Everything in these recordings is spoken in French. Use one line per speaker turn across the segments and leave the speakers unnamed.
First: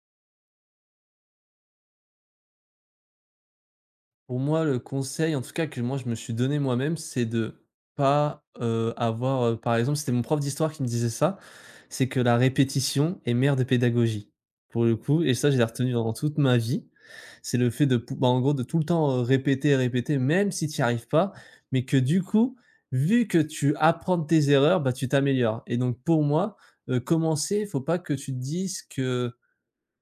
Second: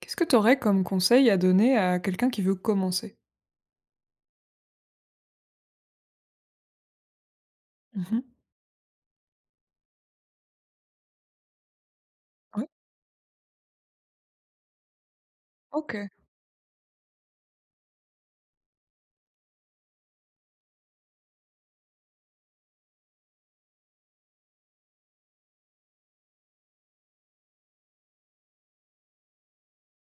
Qu'est-ce que tu aurais comme conseil à donner à quelqu'un qui veut commencer?
Pour moi, le conseil, en tout cas, que moi je me suis donné moi-même, c'est de
Mmh.
pas, avoir, par exemple, c'était mon prof d'histoire qui me disait ça, c'est que la
Ouais,
répétition est mère de pédagogie, pour le coup et ça, j'ai retenu
OK,
dans toute ma vie. C'est le fait de pou bah, en gros, de tout le temps, répéter, répéter, même si tu n'y arrives pas, mais que du coup, vu que tu apprends de tes erreurs, bah, tu t'améliores et donc pour moi, commencer, il faut pas que tu te dises que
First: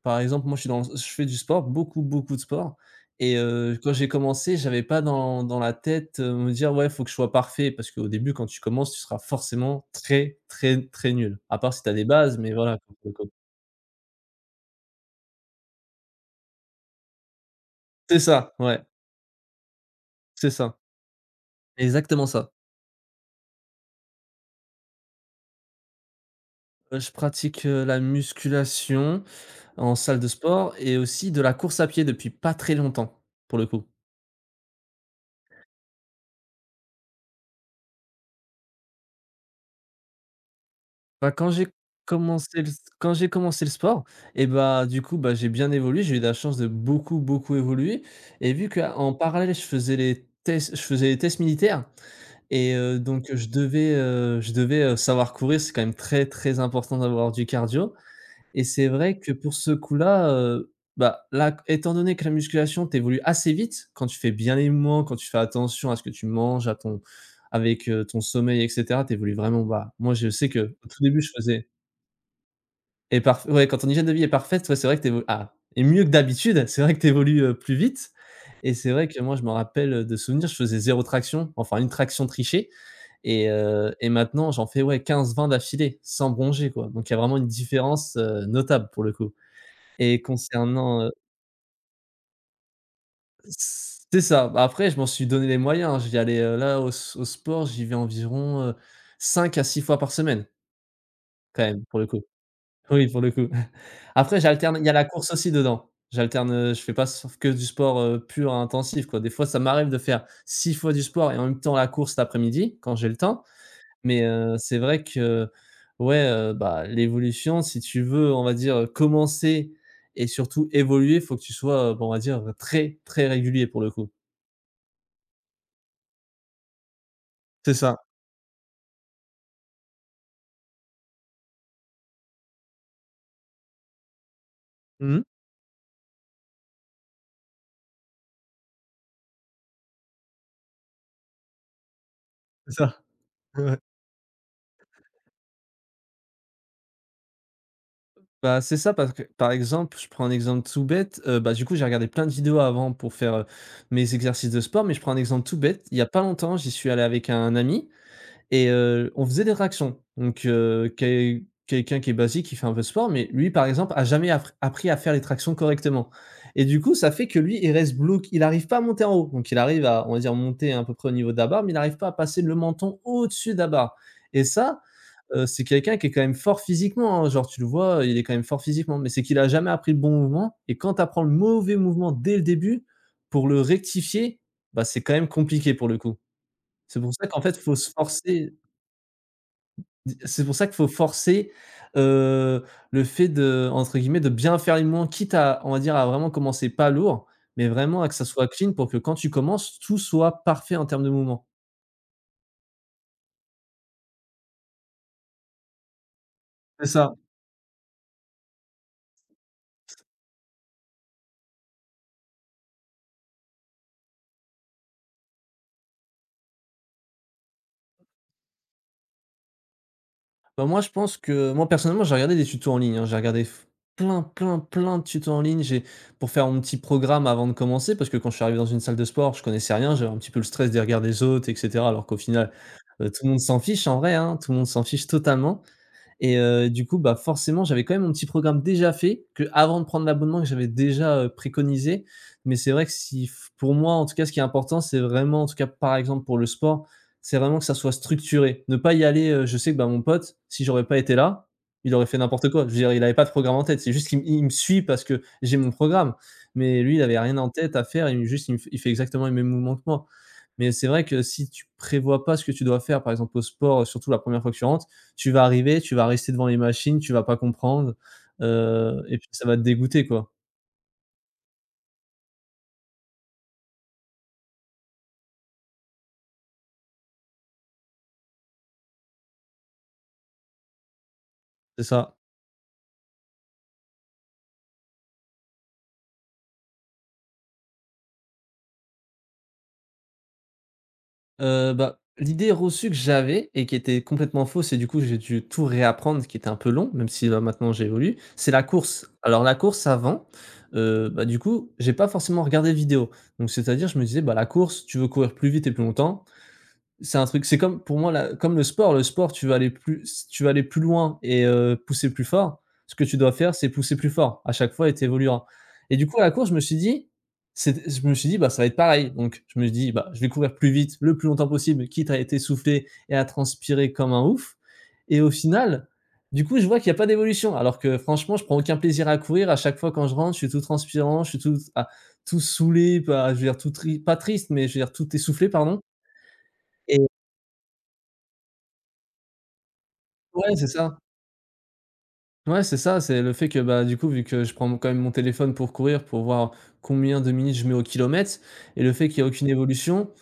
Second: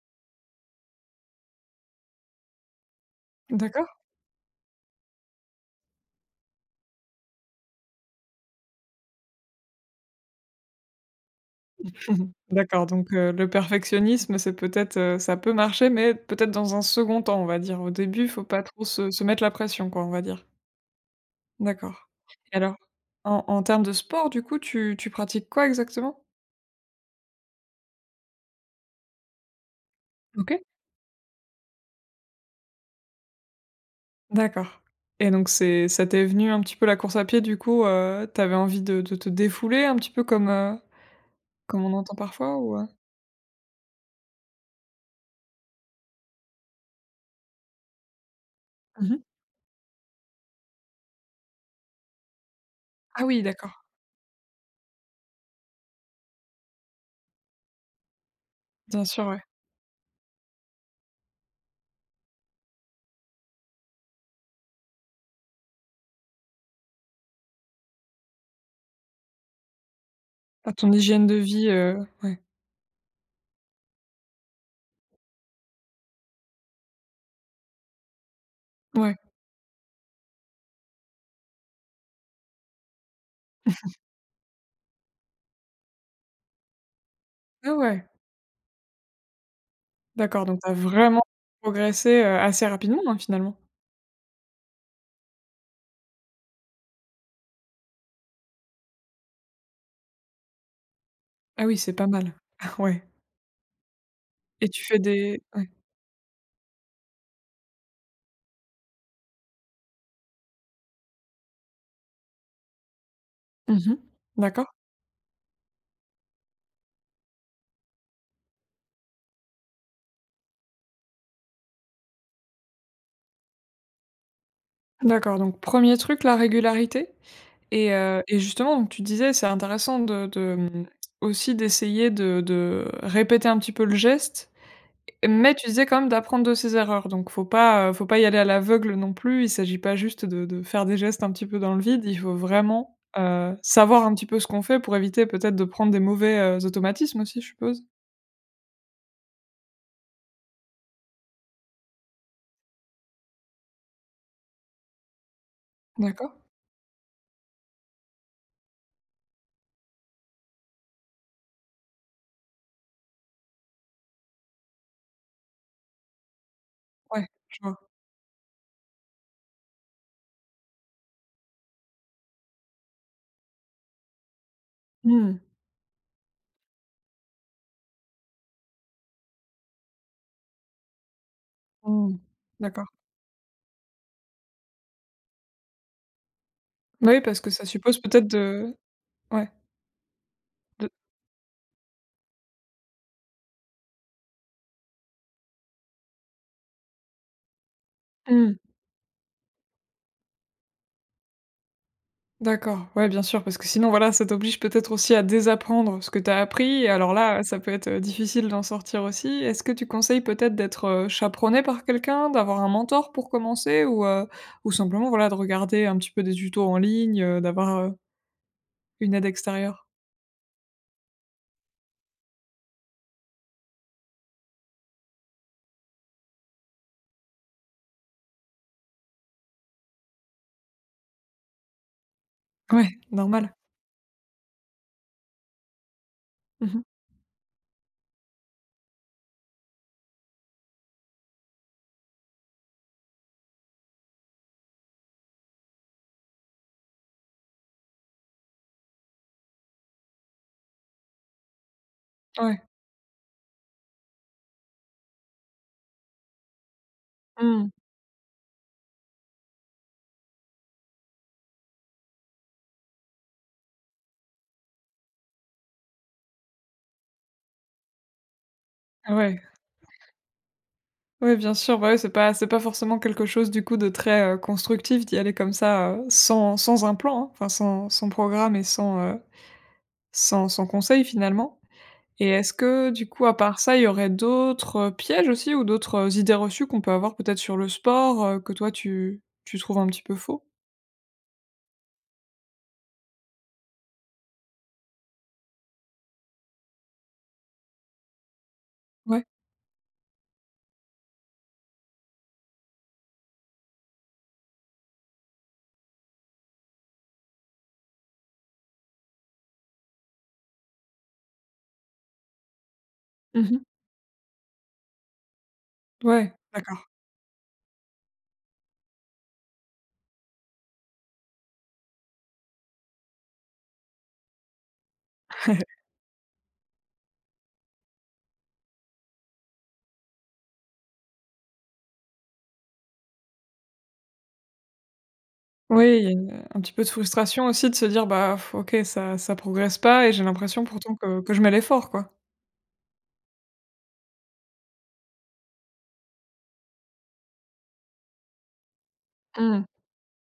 par exemple, moi, je suis dans je fais du sport, beaucoup, beaucoup de sport et
d'accord.
quand j'ai commencé, j'avais pas dans la tête, me dire: «Ouais, faut que je sois parfait» parce qu'au début, quand tu commences, tu seras forcément très, très, très nul. À part si tu as des
Mhm.
bases, mais voilà
D'accord,
quoi, quoi,
donc
quoi.
le perfectionnisme, c'est peut-être, ça peut marcher, mais peut-être dans un second temps, on va dire. Au
C'est
début, faut
ça,
pas
ouais,
trop se mettre la pression, quoi, on va dire.
c'est ça,
D'accord.
exactement ça.
Et alors, en termes de sport, du coup, tu pratiques quoi exactement?
Je pratique, la musculation en salle de
OK.
sport et aussi de la course à pied depuis pas très longtemps, pour le coup.
D'accord. Et donc c'est ça t'est venu un petit peu la course à pied, du coup, tu envie de te défouler un petit peu comme,
Bah,
comme on entend parfois ou, heu?
quand j'ai commencé le sport et bah, du coup, bah, j'ai bien évolué, j'ai eu la chance de beaucoup, beaucoup évoluer et vu qu'en
Mmh.
parallèle, je faisais les tests militaires et
Ah
donc
oui,
je
d'accord,
devais, heu, je devais, heu, savoir courir. C'est quand même très, très important d'avoir du cardio et c'est
bien
vrai
sûr,
que
ouais.
pour ce coup-là, bah, là, étant donné que la musculation, t'évolue assez vite quand tu fais bien les mouvements, quand tu fais attention à ce que tu manges, à ton avec, ton sommeil et cetera, tu vraiment, bas moi, je sais que
À
au
ton
tout début,
hygiène
je
de
faisais
vie, ouais.
et parf ouais, quand ton hygiène de vie est parfaite, ouais, c'est vrai que tu ah et mieux que d'habitude, c'est vrai que tu évolues, plus vite et c'est vrai
Ouais.
que moi, je me rappelle, de souvenirs, je faisais zéro traction, enfin une traction trichée et maintenant, j'en fais, ouais, 15-20 d'affilée, sans bronger, quoi. Donc il y a vraiment une
Ah ouais,
différence, notable pour le coup et
d'accord, donc tu as
concernant,
vraiment progressé, assez rapidement, hein, finalement?
c'est ça. Bah, après, je m'en suis donné les moyens, hein. J'y allais, là, au sport, j'y vais environ, 5 à 6 fois par semaine, quand
Ah oui,
même,
c'est
pour le
pas
coup.
mal. Ah ouais
Oui, pour le coup. Après,
et
j'alterne,
tu
il y a
fais
la course
des
aussi
ouais.
dedans. J'alterne, je fais pas sauf que du sport, pur intensif, quoi. Des fois, ça m'arrive de faire 6 fois du sport et en même temps la course l'après-midi, quand j'ai le temps.
Mmh mh.
Mais,
D'accord.
c'est vrai que, ouais, bah, l'évolution, si tu veux, on va dire, commencer et surtout évoluer, faut que tu sois, bah, on va dire, très, très régulier pour le coup.
D'accord, donc premier truc, la régularité
C'est
et
ça.
justement, donc tu disais, c'est intéressant de aussi d'essayer de répéter un petit peu le geste.
Mmh mh.
Mais tu disais quand même d'apprendre de ses erreurs, donc faut pas y aller à l'aveugle non plus. Il s'agit pas juste de faire des gestes un petit peu dans le vide. Il faut
C'est
vraiment,
ça. Ouais.
savoir un petit peu ce qu'on fait pour éviter peut-être de prendre des mauvais, automatismes aussi, je suppose?
Bah, c'est ça parce que, par exemple, je prends un exemple tout bête, bah, du coup, j'ai regardé plein de vidéos avant pour faire, mes exercices de sport, mais je prends un exemple tout bête. Il y a pas
D'accord?
longtemps, j'y suis allé avec un ami et on faisait des tractions. Donc quelqu'un qui est basique, qui fait un peu de sport, mais lui, par exemple, a jamais appris à faire les tractions correctement et du coup, ça fait
Ouais,
que lui,
je
il
vois.
reste bloqué, il n'arrive pas à monter en haut. Donc il arrive à, on va dire, monter à peu près au niveau de la barre, mais il n'arrive pas à passer le menton au-dessus de la barre et ça.
Mmh.
C'est quelqu'un qui est quand même fort physiquement, hein. Genre tu le vois, il est quand même fort physiquement, mais c'est qu'il a jamais appris le bon mouvement et quand tu apprends le mauvais mouvement
Mmh.
dès le début,
D'accord.
pour le rectifier, bah, c'est quand même compliqué pour le coup. C'est
Bah,
pour
oui,
ça qu'en
parce que
fait,
ça
faut se
suppose peut-être
forcer.
de ouais,
D C'est pour ça qu'il faut
de
forcer, heu, le fait de entre guillemets «de bien faire les mouvements», quitte à, on va dire, à vraiment commencer pas lourd, mais vraiment à que ça soit
mmh.
clean pour que quand tu commences, tout soit parfait en termes de mouvement.
D'accord, ouais, bien sûr, parce que sinon, voilà, ça t'oblige peut-être aussi à désapprendre ce que t'as appris
C'est
et
ça.
alors là, ça peut être, difficile d'en sortir aussi. Est-ce que tu conseilles peut-être d'être, chaperonné par quelqu'un, d'avoir un mentor pour commencer ou ou simplement, voilà, de regarder un petit peu des tutos en ligne, d'avoir, une aide extérieure?
Bah, moi, je pense que moi, personnellement, j'ai regardé des tutos en ligne, hein. J'ai regardé f plein, plein, plein de tutos en ligne. J'ai Pour faire mon petit programme avant de commencer, parce que quand je suis arrivé dans une salle de sport, je connaissais rien. J'avais un petit peu le stress des regards des autres et cetera, alors qu'au final,
Ouais,
tout le monde
normal.
s'en fiche en vrai, hein. Tout le monde s'en fiche totalement. Et
Mmh.
du coup, bah, forcément, j'avais quand même mon petit programme déjà fait, que avant de prendre l'abonnement que j'avais déjà, préconisé. Mais c'est vrai que si pour moi, en tout cas, ce qui est important, c'est vraiment en tout cas, par exemple, pour le sport, c'est vraiment que ça soit structuré. Ne pas y aller, je sais que, bah, mon pote, si j'aurais pas été là, il aurait fait n'importe
Ouais.
quoi. Je veux dire, il avait pas de programme en tête. C'est juste qu'il m il me suit parce que j'ai mon programme. Mais lui, il avait rien en
Mmh.
tête à faire. Il juste, il me f il fait exactement les mêmes mouvements que moi. Mais c'est vrai que si tu prévois pas ce que tu dois faire, par exemple, au sport, surtout la première fois que tu rentres, tu vas arriver, tu vas rester devant les machines, tu vas pas comprendre, et puis
Ouais.
ça va te dégoûter, quoi.
Ouais, bien sûr, bah, ouais, c'est pas forcément quelque chose, du coup, de très, constructif d'y aller comme ça, sans un plan, hein, enfin, sans programme et sans, sans conseil, finalement.
C'est ça.
Et est-ce que du coup, à part ça, il y aurait d'autres, pièges aussi ou d'autres, idées reçues qu'on peut avoir peut-être sur le sport, que toi tu trouves un petit peu faux?
Bah, l'idée reçue que j'avais et qui était complètement fausse et du coup, j'ai dû tout réapprendre, ce qui était un peu long, même si là, maintenant j'évolue, c'est la course.
Ouais.
Alors la course avant, bah, du coup, j'ai pas forcément regardé vidéo. Donc c'est-à-dire, je me disais: «Bah, la course, tu veux courir plus vite et plus longtemps, c'est un truc, c'est comme pour moi comme le sport. Le sport, tu vas aller plus loin et pousser plus fort. Ce que tu dois faire,
Mmh.
c'est pousser plus fort à chaque fois et t'évolueras. Et du coup, à la
Ouais,
course,
d'accord.
je me suis dit, bah ça va être pareil. Donc je me dis, bah je vais courir plus vite, le plus longtemps possible, quitte à être essoufflé et à transpirer comme un ouf. Et au final, du coup, je vois qu'il n'y a pas d'évolution. Alors que franchement, je prends aucun plaisir à courir. À chaque fois quand je rentre, je suis tout transpirant, je suis tout, ah, tout saoulé, pas, je veux dire tout pas triste, mais je veux dire tout essoufflé, pardon.
Oui, il y a une un petit peu de frustration aussi de se dire: «Bah, pff, OK, ça progresse pas et j'ai
Ouais,
l'impression
c'est
pourtant
ça.
que je mets l'effort, quoi».
Ouais, c'est ça, c'est le fait que, bah, du coup, vu que je prends quand même mon téléphone pour courir, pour voir combien de minutes je mets au kilomètre et le fait qu'il y a aucune
Mmh.
évolution,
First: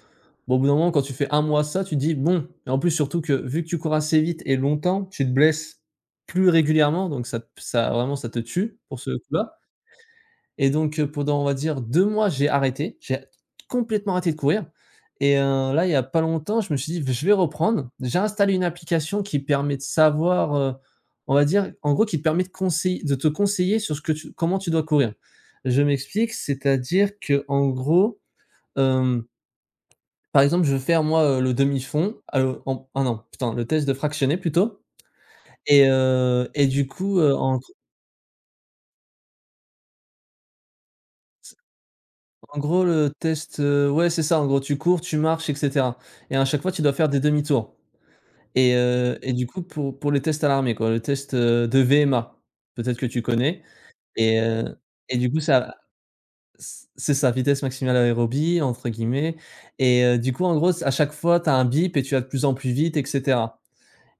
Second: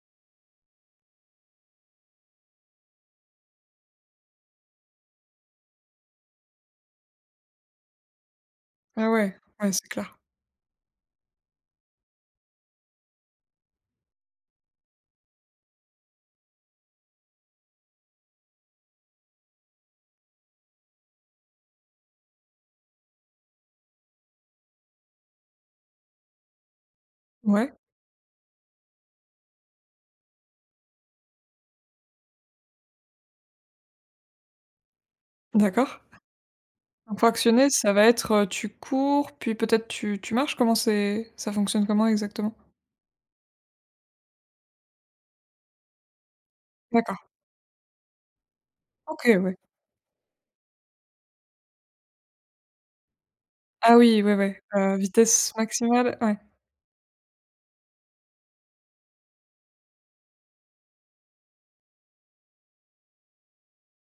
bon, au bout d'un moment, quand tu fais un mois ça, tu te dis: «Bon» et en plus, surtout que vu que tu cours assez vite et longtemps, tu te blesses plus régulièrement donc ça vraiment, ça te tue pour
Ah
ce
ouais,
coup-là.
ouais, c'est clair.
Et donc, pendant, on va dire 2 mois, j'ai arrêté. J'ai complètement arrêté de courir et là, il y a pas longtemps, je me suis dit: je vais reprendre». J'ai installé une application qui permet de savoir, on va dire, en gros, qui te permet de te conseiller sur ce que tu comment tu dois courir. Je m'explique, c'est-à-dire que en
Ouais,
gros, hem, par exemple, je veux faire moi, le demi-fond, en ah non, putain, le test de fractionné plutôt et
d'accord.
heu et du
Donc
coup,
fractionner, ça va être, tu cours, puis peut-être tu marches? Comment c'est ça fonctionne comment exactement?
En gros, le test, ouais, c'est ça. En gros, tu cours, tu marches et cetera et à chaque fois, tu dois faire
D'accord.
des demi-tours et heu
OK,
et du
ouais.
coup, pour les tests à l'armée, quoi, le test, de VMA, peut-être que tu connais
Ah oui, ouais,
et
ouais,
heu et du coup,
vitesse
ça
maximale, ouais.
c'est ça, vitesse maximale aérobie, entre guillemets et du coup, en gros, c à chaque fois, tu as un bip et tu vas de plus en plus vite et cetera.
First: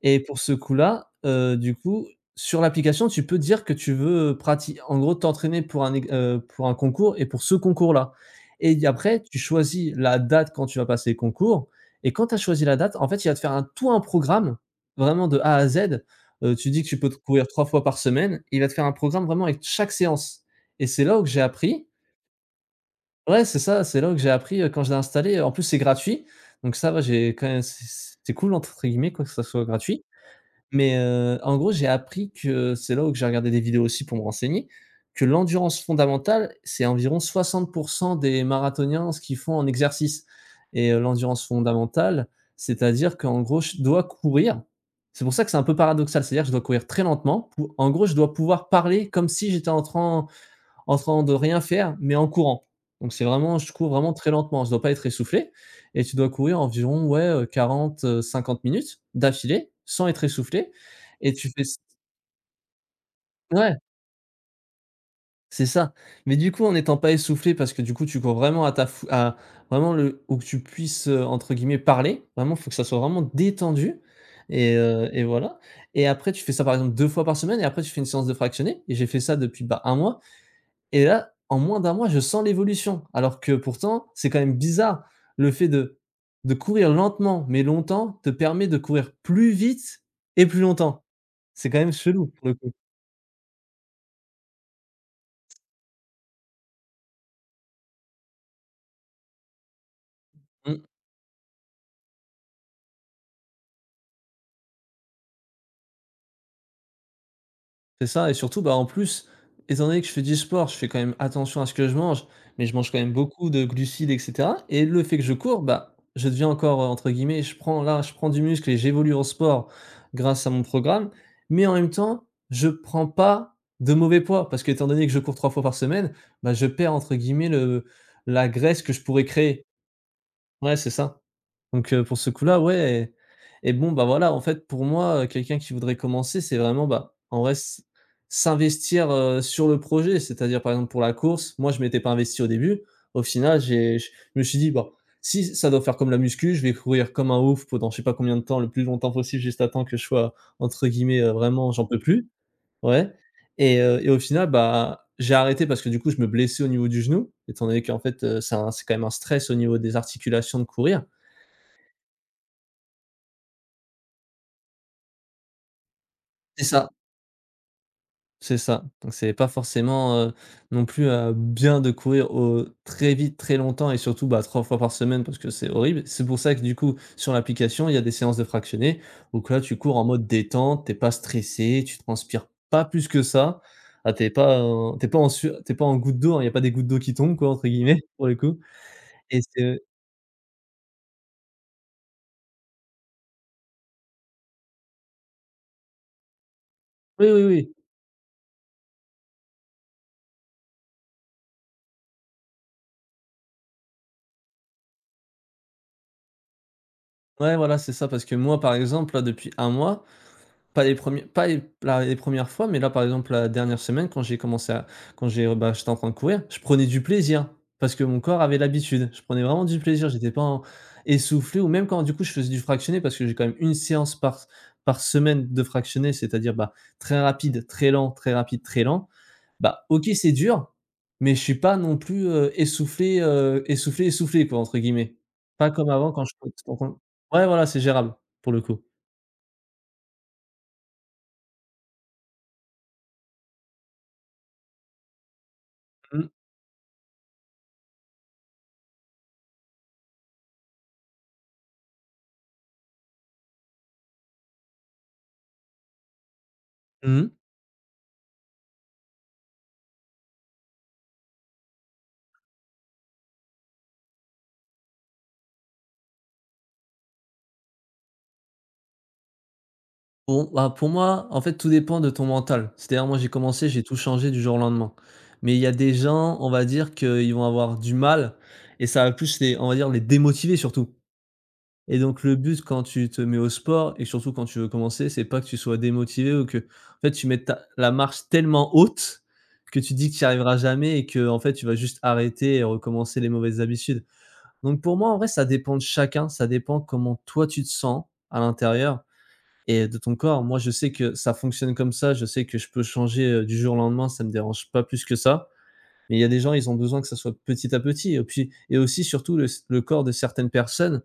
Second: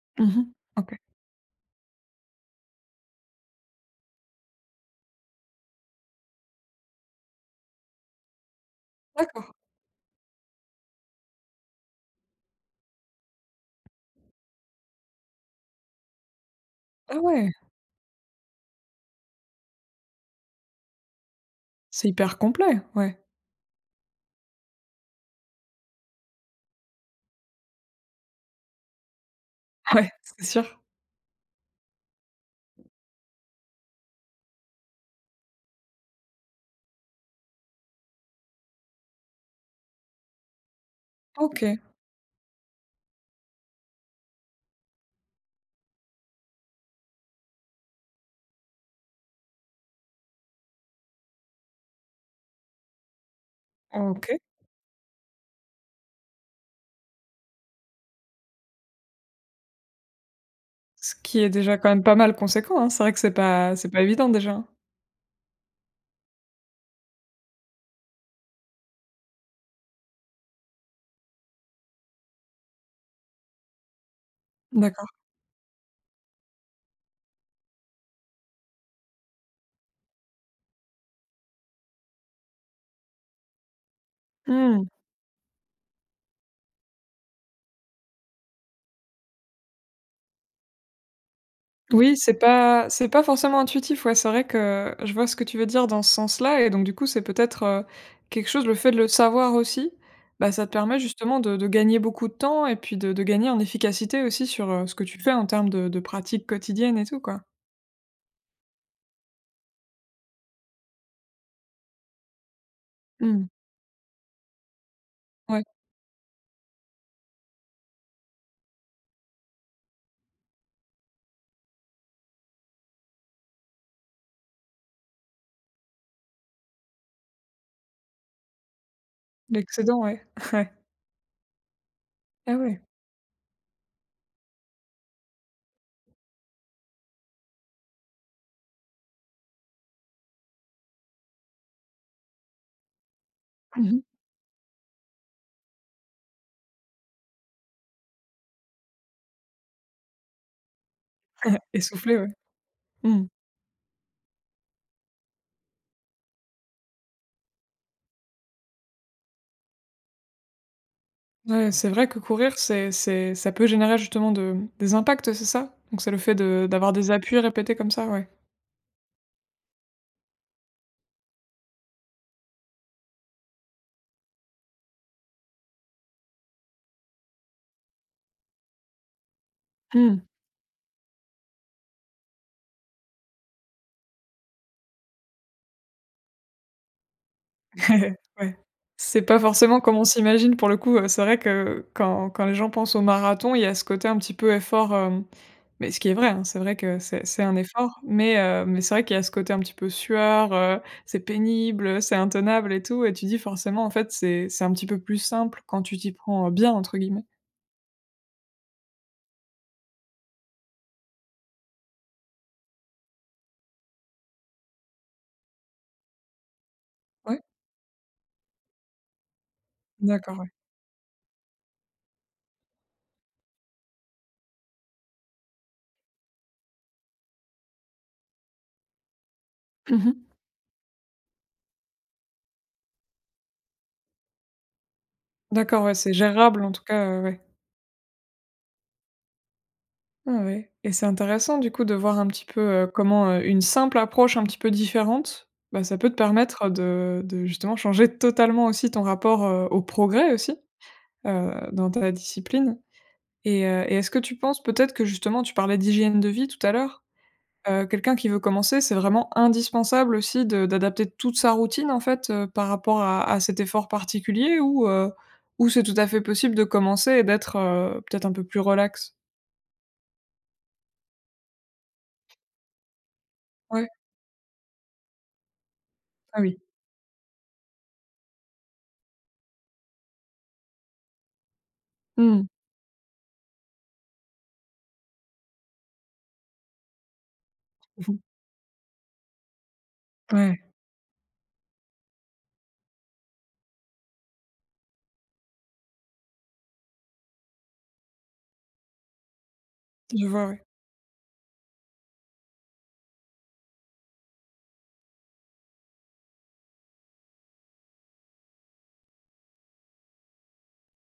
Et
Mmh
pour
mh.
ce
OK.
coup-là, du coup, sur l'application, tu peux dire que tu veux pratiquer, en gros, t'entraîner pour un concours et pour ce concours-là. Et y après, tu
D'accord.
choisis la date quand tu vas passer le concours et quand tu as choisi la date, en fait, il va te faire un tout un programme, vraiment de A à Z. Tu dis que tu peux te
Ah
courir
ouais,
3 fois par semaine, il va te faire un programme vraiment avec chaque séance et c'est là où que j'ai appris.
c'est hyper complet, ouais.
Ouais, c'est ça, c'est là que j'ai appris, quand je l'ai installé, en plus, c'est gratuit, donc ça va, j'ai quand même c'est cool entre guillemets, quoi, que ça soit gratuit.
Ouais, c'est sûr.
Mais, en gros, j'ai appris que c'est là où que j'ai regardé des vidéos aussi pour me renseigner, que l'endurance fondamentale, c'est environ 60 des marathoniens ce qu'ils font en exercice et l'endurance
OK,
fondamentale, c'est-à-dire qu'en gros, je dois courir. C'est pour ça que c'est un peu paradoxal, c'est-à-dire que je dois courir très lentement pou en gros, je dois pouvoir parler comme si j'étais en train de rien faire, mais en courant. Donc c'est vraiment je cours vraiment très
OK.
lentement, je dois pas être essoufflé et tu dois courir environ, ouais, 40, 50 minutes d'affilée, sans être essoufflé
Ce
et
qui
tu
est
fais
déjà quand même pas mal conséquent, hein. C'est vrai que
ouais,
c'est pas évident déjà, hein.
c'est ça. Mais du coup, en n'étant pas essoufflé parce que du coup, tu cours vraiment à ta fou à vraiment le où que tu puisses, entre guillemets «parler», vraiment, il faut que ça soit vraiment détendu et heu
D'accord.
et voilà et après tu fais ça, par exemple, 2 fois par semaine et après tu fais une séance de fractionné et j'ai fait ça depuis, bah, un mois. Et là, en moins d'un mois, je sens l'évolution. Alors que pourtant, c'est quand même
Mmh.
bizarre. Le fait de courir lentement, mais longtemps, te permet de courir plus vite et plus longtemps. C'est quand même
Oui,
chelou, pour le coup.
c'est pas forcément intuitif, ouais. C'est vrai que je vois ce que tu veux dire dans ce sens-là et donc du coup, c'est peut-être, quelque chose le fait de le savoir aussi, bah, ça te
Mmh.
permet justement de gagner beaucoup de temps et puis de gagner en efficacité aussi sur, ce que tu fais en termes de pratiques quotidiennes et tout, quoi.
C'est ça et surtout, bah, en plus, étant donné que je fais du sport, je fais quand même attention à ce que je mange, mais je mange quand même
Mmh.
beaucoup de glucides et cetera et le fait que je cours,
Ouais,
bah, je deviens encore, entre guillemets, je prends là, je prends du muscle et j'évolue en sport grâce à mon programme, mais en même temps, je prends pas de mauvais poids parce qu'étant donné que je cours 3 fois par semaine, bah, je perds entre guillemets le la graisse que je pourrais créer.
l'excédent, ouais. Ouais.
Ouais, c'est ça. Donc pour ce
Ah
coup-là,
ouais.
ouais et bon, bah, voilà, en fait, pour moi, quelqu'un qui voudrait commencer, c'est vraiment, bah, en vrai, s'investir, sur le projet. C'est-à-dire, par exemple, pour la course, moi, je m'étais pas investi au début. Au final, j'ai
Mmh.
j je me suis dit: «Bon, si ça doit faire comme la muscu, je vais courir comme un ouf pendant je sais pas combien de temps, le plus longtemps possible, juste à temps que je sois, entre guillemets, vraiment j'en peux
Essoufflé,
plus».
ouais.
Ouais
Mmh.
et au final, bah, j'ai arrêté parce que du coup, je me blessais au niveau du genou, étant donné qu'en fait, c'est quand même un stress au niveau des articulations de courir.
Ouais, c'est vrai que courir, c'est ça peut générer justement de des impacts, c'est ça? Donc c'est le fait
C'est
de
ça.
d'avoir des appuis répétés comme ça, ouais.
C'est ça. Donc c'est pas forcément, non plus, bien de courir au très vite, très longtemps et surtout, bah, 3 fois par semaine parce que c'est horrible. C'est pour ça que du coup, sur l'application, il y a des séances de fractionnés où que là, tu cours en
Mmh.
mode détente, t'es pas stressé, tu transpires pas plus que ça. Ah, tu pas en sueur tu pas en goutte d'eau, hein, il y a pas des «gouttes d'eau qui tombent» quoi, entre guillemets, pour le
Ouais.
coup
C'est
et
pas
c'est
forcément comme on s'imagine pour le coup, c'est vrai que quand les gens pensent au marathon, il y a ce côté un petit peu effort, hem, mais ce qui est vrai, hein, c'est vrai que
oui,
c'est
oui,
un
oui.
effort, mais c'est vrai qu'il y a ce côté un petit peu sueur, c'est pénible, c'est intenable et tout et tu dis forcément en fait c'est un petit peu plus simple quand tu t'y prends, «bien» entre guillemets.
Ouais, voilà, c'est ça parce que moi, par exemple, là, depuis un mois, Pas les premières fois, mais là, par exemple, la dernière semaine, quand j'ai commencé à quand j'ai bah, j'étais en train de courir, je prenais du
Ouais?
plaisir parce que mon corps avait l'habitude. Je prenais vraiment du plaisir, j'étais
D'accord,
pas
ouais.
en essoufflé ou même quand, du coup, je faisais du fractionné parce que j'ai quand même une séance par semaine de fractionné, c'est-à-dire, bah, très rapide, très lent, très rapide, très lent. Bah, OK,
Mmh.
c'est dur, mais je suis pas non plus, essoufflé, essoufflé, essoufflé quoi, entre guillemets. Pas
D'accord,
comme
ouais,
avant
c'est
quand je
gérable en tout cas, ouais.
ouais, voilà, c'est gérable pour le coup.
Ah ouais et c'est intéressant du coup de voir un petit peu, comment, une simple approche un petit peu différente, bah, ça peut te
Mmh.
permettre de justement changer totalement aussi ton rapport, au progrès aussi, dans ta discipline et est-ce que tu penses peut-être que justement tu parlais d'hygiène de vie tout à l'heure,
Mmh.
quelqu'un qui veut commencer, c'est vraiment indispensable aussi de d'adapter toute sa routine en fait, par rapport à cet effort particulier ou ou c'est tout à fait possible de commencer et d'être, peut-être un peu plus relax?
Pour bah, pour moi, en fait, tout dépend de ton mental. C'est-à-dire, moi, j'ai commencé, j'ai
Ouais,
tout changé du jour au lendemain. Mais il y a des gens,
ah
on
oui.
va dire qu'ils vont avoir du mal et ça va plus les on va dire les démotiver surtout. Et donc le
Mmh.
but quand tu te mets au sport et surtout quand tu veux commencer, c'est pas que tu sois démotivé ou que, en fait, tu mettes ta la marche tellement haute que tu dis que tu n'y arriveras
Ouais,
jamais et que, en fait, tu vas juste arrêter et recommencer les mauvaises habitudes. Donc pour moi, en vrai, ça dépend de chacun, ça dépend comment toi tu te sens à l'intérieur et de ton
je
corps.
vois,
Moi,
ouais.
je sais que ça fonctionne comme ça, je sais que je peux changer, du jour au lendemain, ça me dérange pas plus que ça. Mais il y a des gens, ils ont besoin que ça soit petit à petit et puis et aussi surtout le corps de certaines personnes,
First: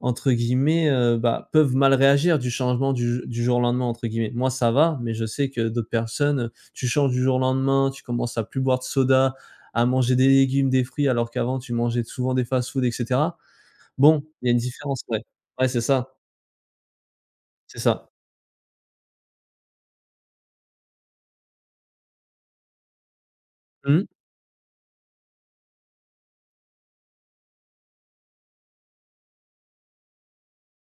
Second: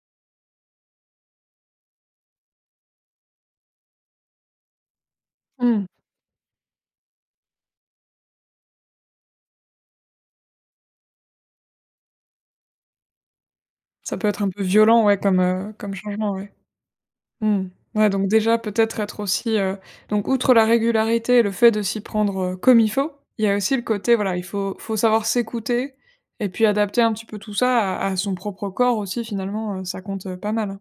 entre guillemets, bah, peuvent «mal réagir» du changement «du jour au lendemain» entre guillemets. Moi, ça va, mais je sais que
Mmh.
d'autres personnes, tu changes du jour au lendemain, tu commences à plus boire de soda, à manger des légumes, des fruits, alors qu'avant tu mangeais souvent des fast-food et cetera.
Ça
Bon,
peut être
il y
un
a une
peu
différence,
violent, ouais,
ouais.
comme,
Ouais, c'est
comme
ça,
changement, ouais. Mmh.
c'est ça.
Ouais, donc déjà, peut-être être aussi, heu, donc outre la régularité et le fait de s'y prendre, comme il faut, il y a aussi le
Mmh.
côté, voilà, il faut savoir s'écouter et puis adapter un petit peu tout ça à son propre corps aussi finalement, ça compte, pas mal, hein.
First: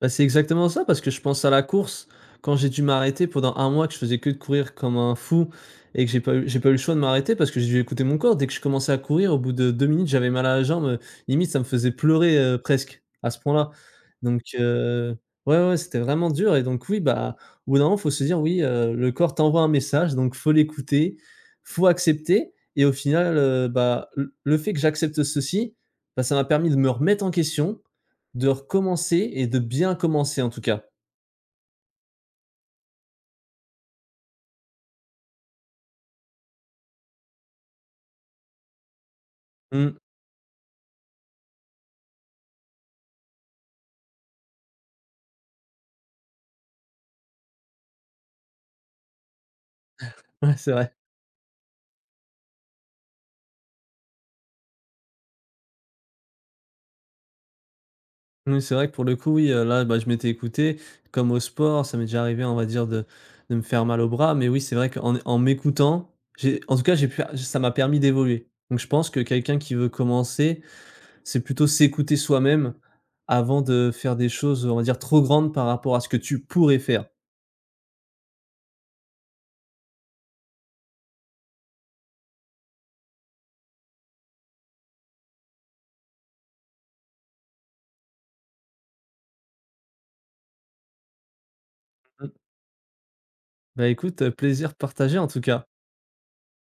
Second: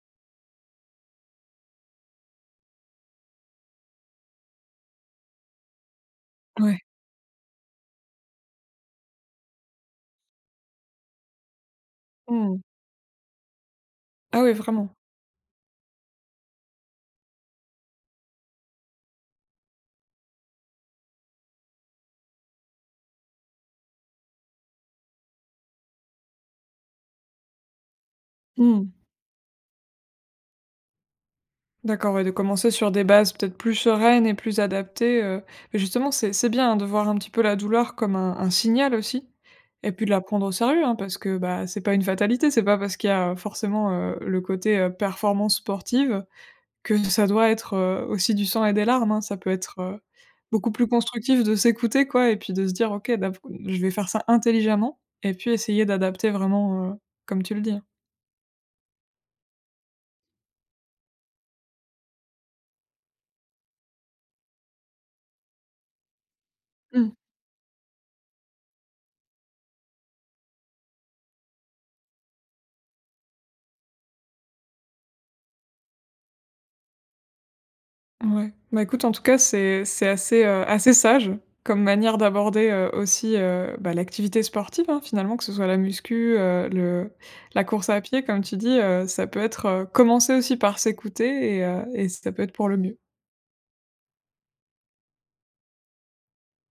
Bah, c'est exactement ça, parce que je pense à la course. Quand j'ai dû m'arrêter pendant un mois, que je faisais que de courir comme un fou et que j'ai pas eu le
Ouais.
choix de m'arrêter parce que j'ai dû écouter mon corps. Dès que je commençais à courir, au bout de 2 minutes, j'avais mal à la jambe. Limite, ça me faisait pleurer
Mmh.
presque à ce point-là.
Ah
Donc,
oui, vraiment.
ouais, ouais, c'était vraiment dur. Et donc, oui, bah, au bout d'un moment, faut se dire, oui, le corps t'envoie un message, donc faut l'écouter, faut accepter. Et au final, bah, le fait que j'accepte ceci, bah, ça m'a permis de me remettre en question de
Mmh.
recommencer et de bien commencer, en tout cas.
D'accord, ouais, de commencer sur des bases peut-être plus sereines et plus adaptées, mais justement c'est bien, hein, de voir un petit peu la douleur comme un signal aussi et
Mmh.
puis de la prendre au sérieux, hein, parce que, bah, c'est pas une fatalité, c'est pas parce qu'il y a forcément, le côté, performance sportive que ça doit être, aussi du sang et des larmes, hein. Ça peut être,
Ouais,
beaucoup
c'est
plus
vrai.
constructif de s'écouter, quoi et puis de se dire: «OK, d'av je vais faire ça intelligemment» et puis essayer d'adapter vraiment, comme tu le dis,
Oui, c'est vrai que pour le coup, oui, là, bah, je m'étais écouté. Comme au sport, ça m'est déjà arrivé, on va dire, de me faire mal au bras, mais oui, c'est vrai qu'en en m'écoutant, j'ai en tout cas, j'ai
hein.
pu ça m'a permis d'évoluer. Donc je pense que quelqu'un qui veut commencer, c'est plutôt s'écouter soi-même avant de faire des choses, on va dire, trop grandes par rapport à ce que tu pourrais faire.
Ouais. Bah, écoute, en tout cas, c'est assez, assez sage comme manière d'aborder, aussi, bah, l'activité sportive, hein, finalement, que ce soit la muscu, le la course à pied, comme tu dis, ça peut être, commencer aussi par s'écouter et ça
Mmh.
peut être pour le mieux.
Bah, écoute, plaisir partagé, en tout cas.